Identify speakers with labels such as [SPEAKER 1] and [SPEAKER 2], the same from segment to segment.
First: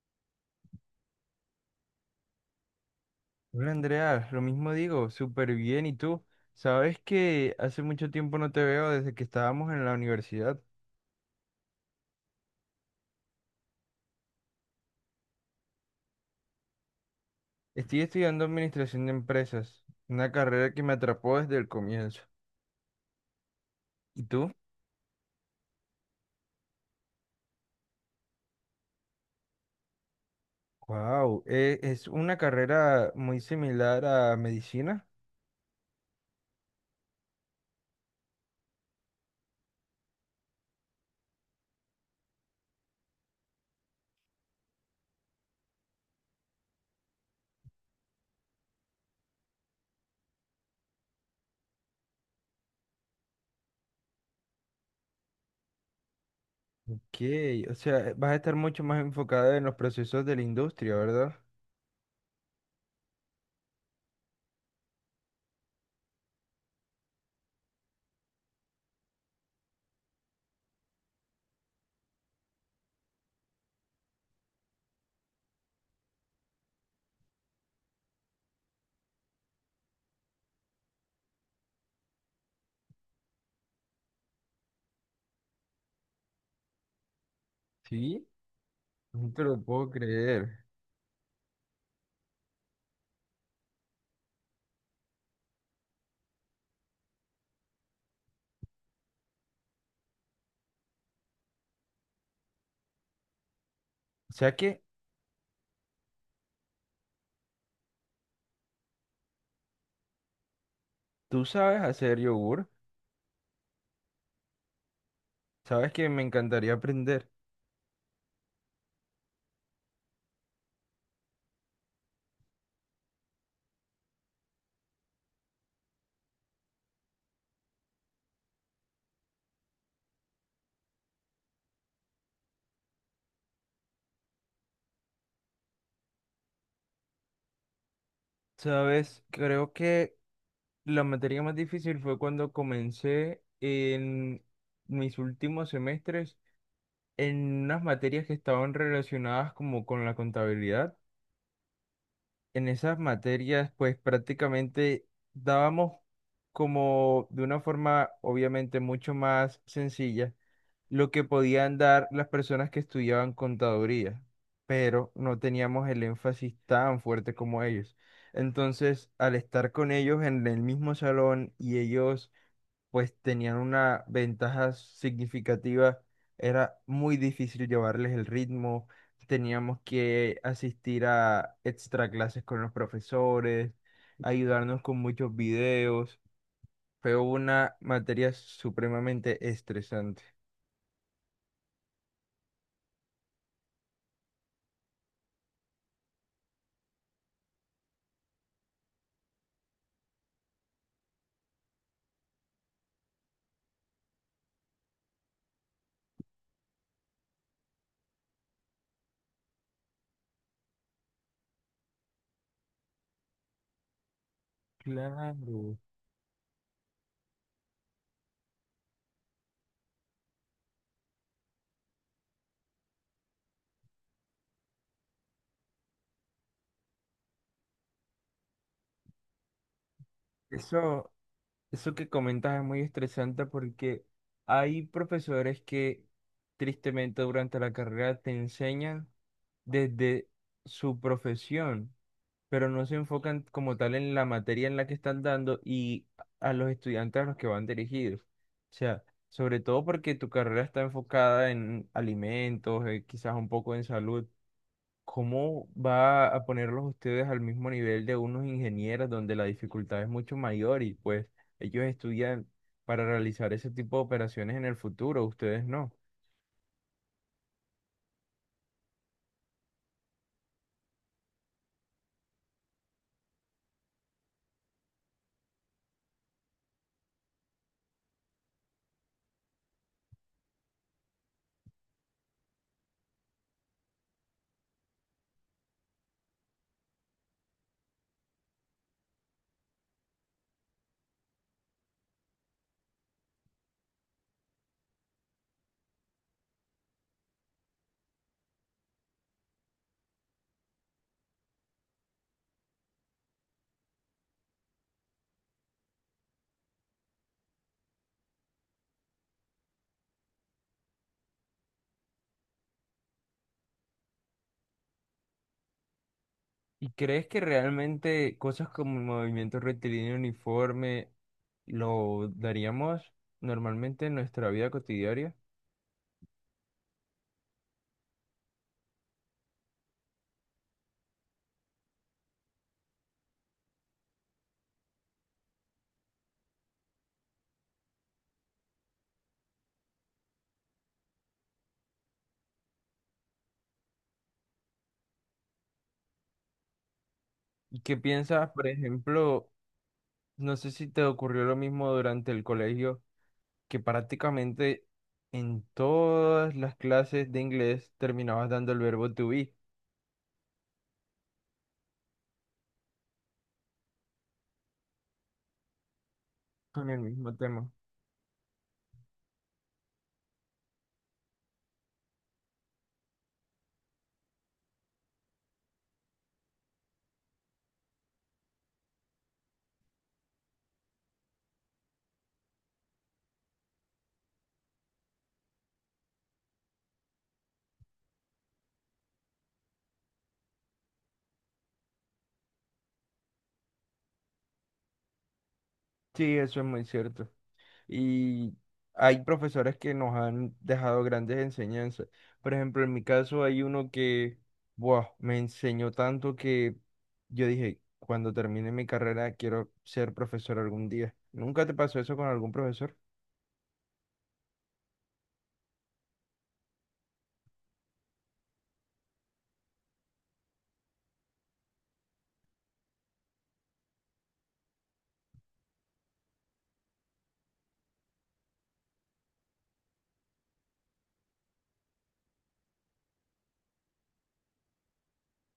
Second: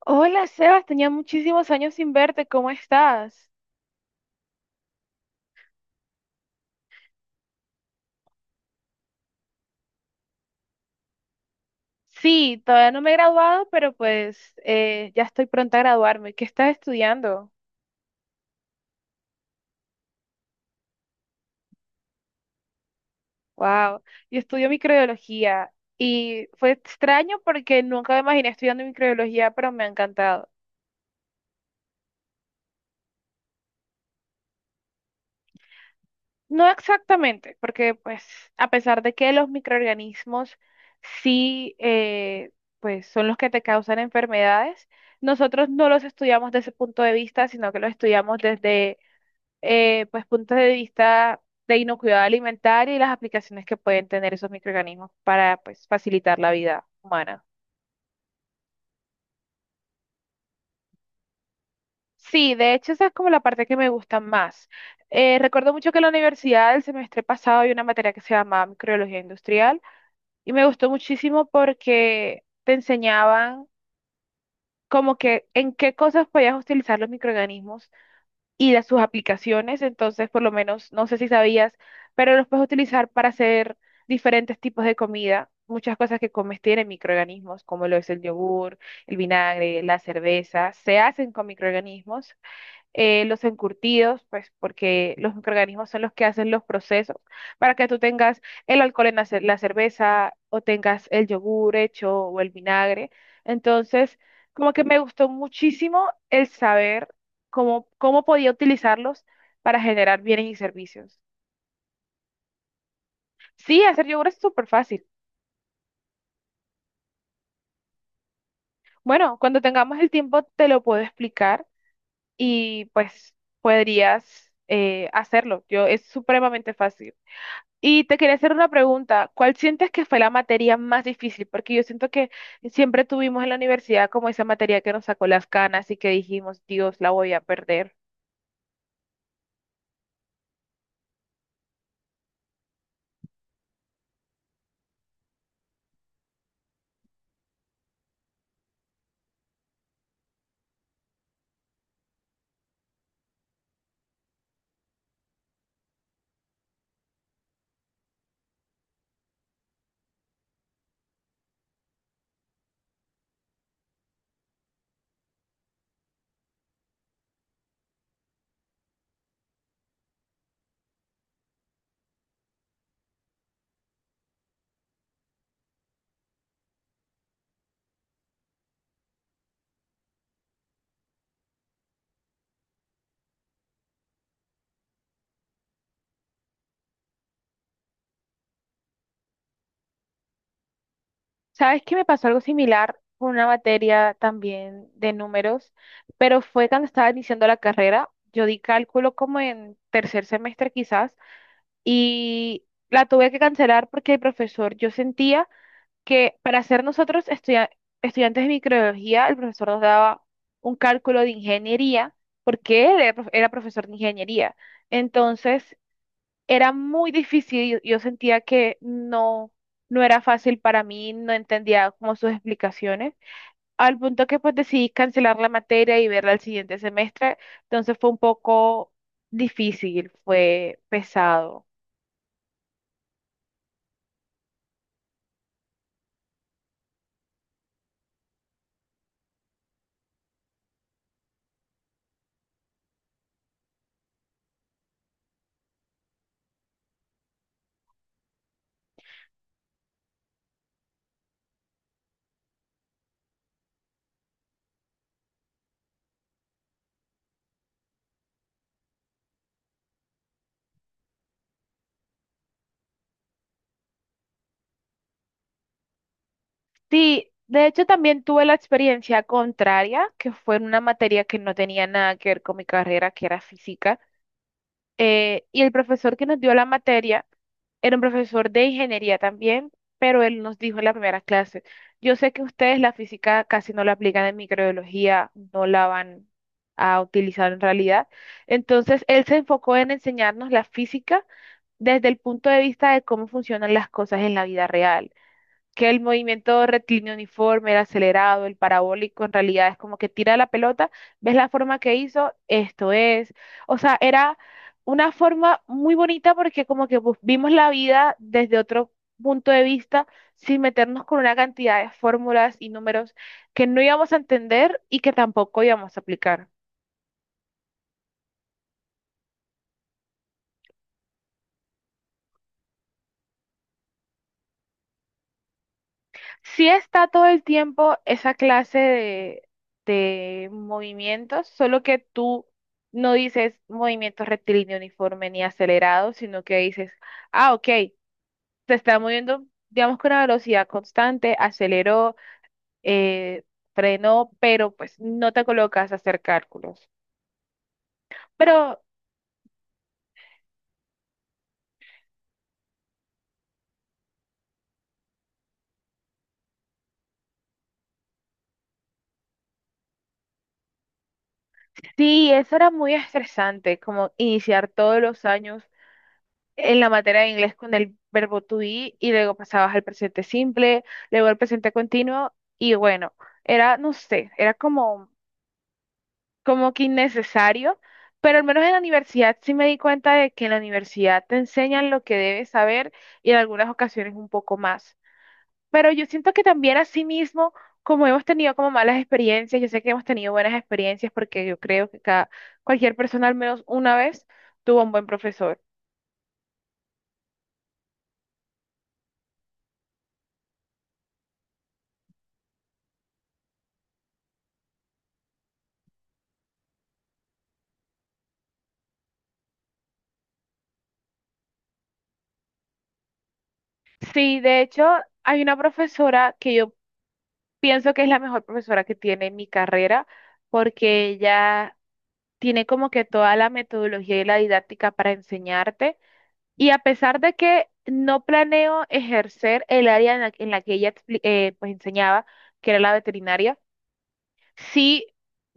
[SPEAKER 1] Hola, Sebas, tenía muchísimos años sin verte, ¿cómo estás?
[SPEAKER 2] Hola Andrea, lo mismo digo, súper bien. ¿Y tú? Sabes que hace mucho tiempo no te veo desde que estábamos en la universidad.
[SPEAKER 1] Sí, todavía no me he graduado, pero pues ya estoy pronta a graduarme. ¿Qué estás estudiando?
[SPEAKER 2] Estoy estudiando administración de empresas, una carrera que me atrapó desde el comienzo.
[SPEAKER 1] Wow,
[SPEAKER 2] ¿Y
[SPEAKER 1] yo
[SPEAKER 2] tú?
[SPEAKER 1] estudio microbiología y fue extraño porque nunca me imaginé estudiando microbiología, pero me ha encantado.
[SPEAKER 2] Wow, es una carrera muy similar a medicina.
[SPEAKER 1] No exactamente, porque pues a pesar de que los microorganismos sí pues son los que te causan enfermedades, nosotros no los estudiamos desde ese punto de vista, sino que los estudiamos desde pues puntos de vista de inocuidad alimentaria y las aplicaciones que pueden tener esos microorganismos para pues facilitar la vida
[SPEAKER 2] Ok,
[SPEAKER 1] humana.
[SPEAKER 2] o sea, vas a estar mucho más enfocada en los procesos de la industria, ¿verdad?
[SPEAKER 1] Sí, de hecho esa es como la parte que me gusta más. Recuerdo mucho que en la universidad el semestre pasado había una materia que se llamaba microbiología industrial y me gustó muchísimo porque te enseñaban como que en qué cosas podías utilizar los microorganismos y las, sus aplicaciones, entonces por lo menos, no sé si sabías, pero los puedes utilizar para hacer diferentes tipos de comida. Muchas cosas que comes tienen microorganismos, como lo es el
[SPEAKER 2] Sí,
[SPEAKER 1] yogur, el
[SPEAKER 2] no te lo
[SPEAKER 1] vinagre,
[SPEAKER 2] puedo
[SPEAKER 1] la
[SPEAKER 2] creer.
[SPEAKER 1] cerveza, se hacen con microorganismos, los encurtidos, pues porque los microorganismos son los que hacen los procesos para que tú tengas el alcohol en la, la cerveza o tengas el yogur hecho o el vinagre. Entonces,
[SPEAKER 2] O sea
[SPEAKER 1] como
[SPEAKER 2] que
[SPEAKER 1] que me gustó muchísimo el saber cómo podía utilizarlos para generar bienes y servicios.
[SPEAKER 2] tú sabes hacer yogur,
[SPEAKER 1] Sí, hacer yogur es súper fácil.
[SPEAKER 2] sabes que me encantaría aprender.
[SPEAKER 1] Bueno, cuando tengamos el tiempo te lo puedo explicar y pues podrías hacerlo. Yo, es supremamente fácil. Y te quería hacer una pregunta, ¿cuál sientes que fue la materia más difícil? Porque yo siento que siempre tuvimos en la universidad como esa materia que nos sacó las canas y que dijimos, Dios, la voy a perder.
[SPEAKER 2] Sabes, creo que la materia más difícil fue cuando comencé en mis últimos semestres en unas materias que estaban relacionadas como con la contabilidad, en esas materias, pues prácticamente dábamos como de una forma obviamente mucho más sencilla lo que podían dar las personas que estudiaban contaduría, pero no teníamos el énfasis tan fuerte como ellos. Entonces, al estar con ellos en el mismo salón y ellos pues tenían una ventaja significativa, era muy difícil llevarles el ritmo, teníamos que asistir a extra clases con los profesores, ayudarnos con muchos videos, fue una materia supremamente estresante.
[SPEAKER 1] ¿Sabes que me pasó algo similar con una materia también de números? Pero fue cuando estaba iniciando la carrera, yo di cálculo como en tercer semestre quizás y la tuve que cancelar porque el profesor, yo sentía que para ser nosotros estudiantes de microbiología, el profesor nos daba un cálculo de ingeniería, porque él era, era profesor de ingeniería. Entonces,
[SPEAKER 2] Claro.
[SPEAKER 1] era muy difícil, yo sentía que no, no era fácil para mí, no entendía como sus explicaciones, al punto que pues decidí cancelar la materia y verla el siguiente semestre, entonces fue un poco difícil, fue
[SPEAKER 2] Eso,
[SPEAKER 1] pesado.
[SPEAKER 2] eso que comentas es muy estresante porque hay profesores que tristemente durante la carrera te enseñan desde su profesión, pero no se enfocan como tal en la materia en la que están dando y a los estudiantes a los que van dirigidos. O sea, sobre todo porque tu carrera está enfocada en alimentos, quizás un poco en salud. ¿Cómo va a ponerlos ustedes al mismo nivel de unos ingenieros donde la dificultad es mucho mayor y pues ellos estudian para realizar ese tipo de operaciones en el futuro, ustedes no?
[SPEAKER 1] Sí, de hecho también tuve la experiencia contraria, que fue en una materia que no tenía nada que ver con mi carrera, que era física. Y el profesor que nos dio la materia era un profesor de ingeniería también, pero él nos dijo en la primera clase, yo sé que ustedes la física casi no la aplican en microbiología, no la van a utilizar en realidad. Entonces, él se enfocó en enseñarnos la física desde el punto de vista de cómo funcionan las cosas en la vida real, que el movimiento rectilíneo uniforme, el acelerado, el parabólico, en realidad es como que tira la pelota, ves la forma que hizo, esto es. O sea, era una forma muy bonita porque como que pues, vimos la vida desde otro punto de vista, sin meternos con una cantidad de fórmulas y números que no íbamos a entender y que tampoco íbamos a aplicar.
[SPEAKER 2] ¿Y crees que realmente cosas como el movimiento rectilíneo uniforme lo daríamos normalmente en nuestra vida cotidiana?
[SPEAKER 1] Sí, está todo el tiempo esa clase de movimientos, solo que tú no dices movimiento rectilíneo uniforme ni acelerado, sino que dices, ah, ok, se está moviendo, digamos, con una velocidad constante, aceleró, eh, frenó, pero pues no te colocas a hacer cálculos.
[SPEAKER 2] ¿Qué piensas,
[SPEAKER 1] Pero
[SPEAKER 2] por ejemplo, no sé si te ocurrió lo mismo durante el colegio, que prácticamente en todas las clases de inglés terminabas dando el verbo to be
[SPEAKER 1] sí, eso era muy estresante, como iniciar todos los años en
[SPEAKER 2] con
[SPEAKER 1] la
[SPEAKER 2] el
[SPEAKER 1] materia de
[SPEAKER 2] mismo
[SPEAKER 1] inglés
[SPEAKER 2] tema?
[SPEAKER 1] con el verbo to be y luego pasabas al presente simple, luego al presente continuo y bueno, era, no sé, era como, como que innecesario, pero al menos en la universidad sí me di cuenta de que en la universidad te enseñan lo que debes saber y en algunas ocasiones un poco más. Pero yo siento que también asimismo, como hemos tenido como malas experiencias, yo sé que hemos tenido buenas experiencias porque yo creo que cualquier persona al menos una vez tuvo un buen profesor.
[SPEAKER 2] Sí, eso es muy cierto. Y hay profesores que nos han dejado grandes enseñanzas. Por ejemplo, en mi caso hay uno que, buah, me enseñó tanto que yo dije, cuando termine mi carrera quiero ser profesor algún día. ¿Nunca te pasó eso con algún profesor?
[SPEAKER 1] Sí, de hecho, hay una profesora que yo pienso que es la mejor profesora que tiene mi carrera, porque ella tiene como que toda la metodología y la didáctica para enseñarte. Y a pesar de que no planeo ejercer el área en la que ella pues enseñaba, que era la veterinaria, sí,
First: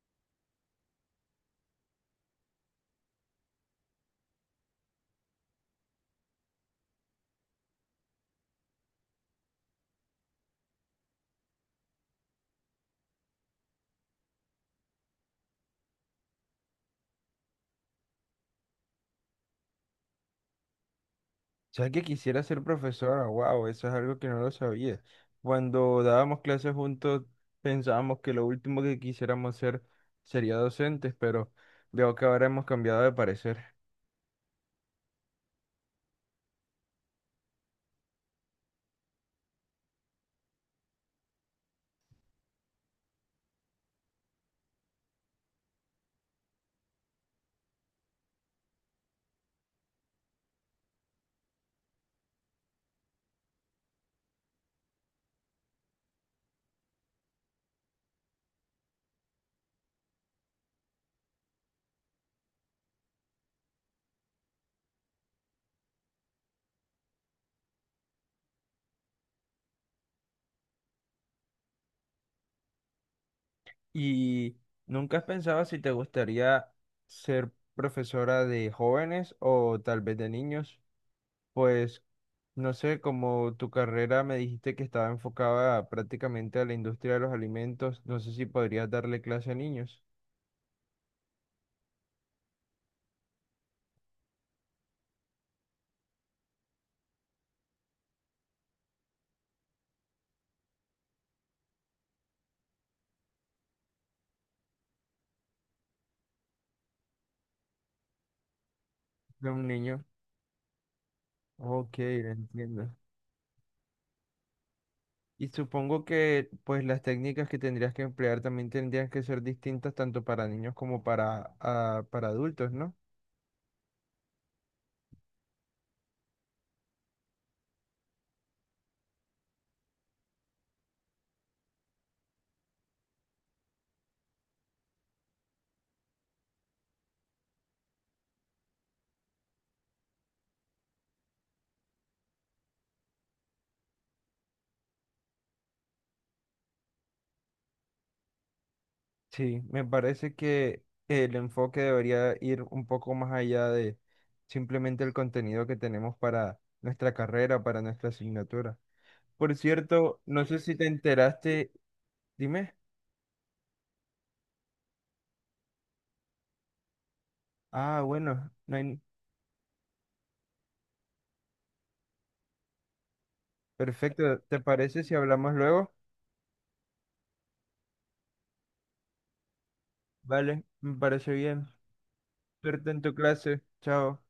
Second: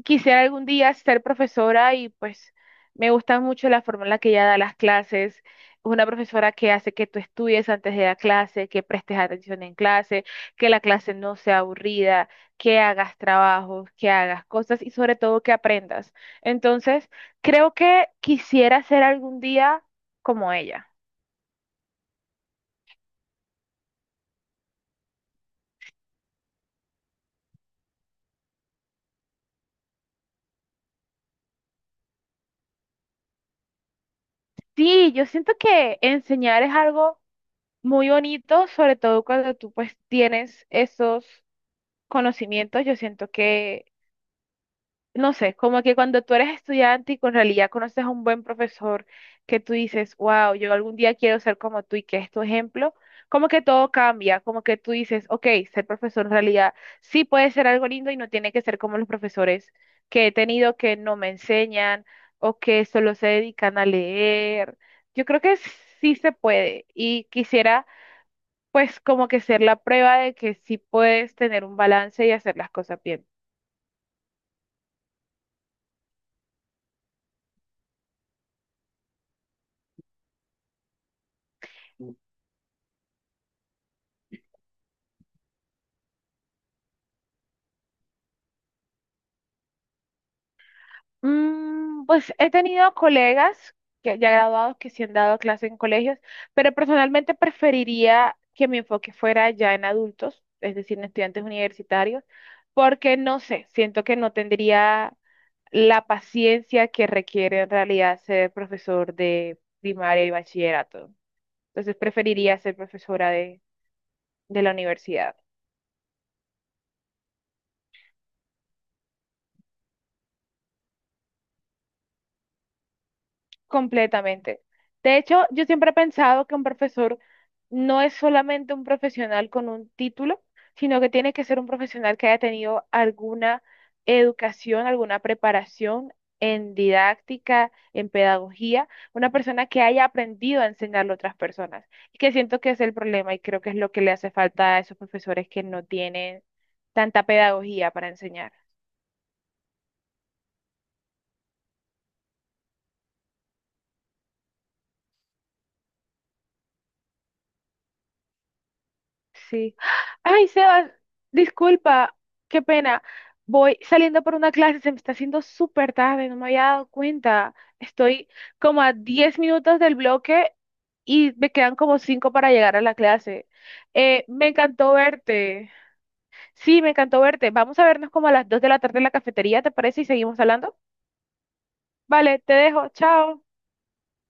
[SPEAKER 1] quisiera algún día ser profesora y pues me gusta mucho la forma en la que ella da las clases. Es una profesora que hace que tú estudies antes de la clase, que prestes atención en clase, que la clase no sea aburrida, que hagas trabajos, que hagas cosas y sobre todo que aprendas. Entonces, creo que quisiera ser algún día como ella.
[SPEAKER 2] ¿Sabes que quisiera ser profesora? Wow, eso es algo que no lo sabía. Cuando dábamos clases juntos pensábamos que lo último que quisiéramos ser sería docentes, pero veo que ahora hemos cambiado de parecer.
[SPEAKER 1] Sí, yo siento que enseñar es algo muy bonito, sobre todo cuando tú pues tienes esos conocimientos, yo siento que, no sé, como que cuando tú eres estudiante y con realidad conoces a un buen profesor que tú dices, wow, yo algún día quiero ser como tú y que es tu ejemplo, como que todo cambia, como que tú dices, ok, ser profesor en realidad sí puede ser algo lindo y no tiene que ser como los profesores que he tenido que no me enseñan o que solo se dedican a leer. Yo creo que sí se puede y quisiera pues como que ser la prueba de que sí puedes tener un balance y hacer las cosas bien.
[SPEAKER 2] ¿Y nunca has pensado si te gustaría ser profesora de jóvenes o tal vez de niños? Pues no sé, como tu carrera me dijiste que estaba enfocada prácticamente a la industria de los alimentos, no sé si podrías darle clase a niños,
[SPEAKER 1] Mm, pues he tenido colegas que ya graduados que sí han dado clase en colegios, pero personalmente preferiría que mi enfoque fuera ya en adultos, es decir, en estudiantes universitarios, porque no sé, siento que no tendría la paciencia que requiere en realidad ser profesor
[SPEAKER 2] de
[SPEAKER 1] de
[SPEAKER 2] un niño.
[SPEAKER 1] primaria y bachillerato. Entonces
[SPEAKER 2] Ok,
[SPEAKER 1] preferiría ser
[SPEAKER 2] entiendo.
[SPEAKER 1] profesora de la universidad.
[SPEAKER 2] Y supongo que pues las técnicas que tendrías que emplear también tendrían que ser distintas tanto para niños como para, ah, para adultos, ¿no?
[SPEAKER 1] Completamente. De hecho, yo siempre he pensado que un profesor no es solamente un profesional con un título, sino que tiene que ser un profesional que haya tenido alguna educación, alguna preparación en didáctica, en pedagogía, una persona que haya aprendido a enseñarle a otras personas. Y que siento que es el problema y creo que es lo que le hace falta a esos profesores que no tienen tanta pedagogía para enseñar.
[SPEAKER 2] Sí, me parece que el enfoque debería ir un poco más allá de simplemente el contenido que tenemos para nuestra carrera, para nuestra asignatura. Por
[SPEAKER 1] Sí.
[SPEAKER 2] cierto, no
[SPEAKER 1] Ay,
[SPEAKER 2] sé si te
[SPEAKER 1] Sebas,
[SPEAKER 2] enteraste,
[SPEAKER 1] disculpa, qué
[SPEAKER 2] dime.
[SPEAKER 1] pena. Voy saliendo por una clase, se me está haciendo súper tarde, no me había dado cuenta.
[SPEAKER 2] Ah,
[SPEAKER 1] Estoy
[SPEAKER 2] bueno, no
[SPEAKER 1] como a
[SPEAKER 2] hay...
[SPEAKER 1] 10 minutos del bloque y me quedan como 5 para llegar a la clase.
[SPEAKER 2] perfecto.
[SPEAKER 1] Me
[SPEAKER 2] ¿Te
[SPEAKER 1] encantó
[SPEAKER 2] parece si hablamos
[SPEAKER 1] verte.
[SPEAKER 2] luego?
[SPEAKER 1] Sí, me encantó verte. Vamos a vernos como a las 2 de la tarde en la cafetería, ¿te parece? Y seguimos
[SPEAKER 2] Vale,
[SPEAKER 1] hablando.
[SPEAKER 2] me parece bien.
[SPEAKER 1] Vale, te dejo.
[SPEAKER 2] Suerte en tu
[SPEAKER 1] Chao.
[SPEAKER 2] clase. Chao.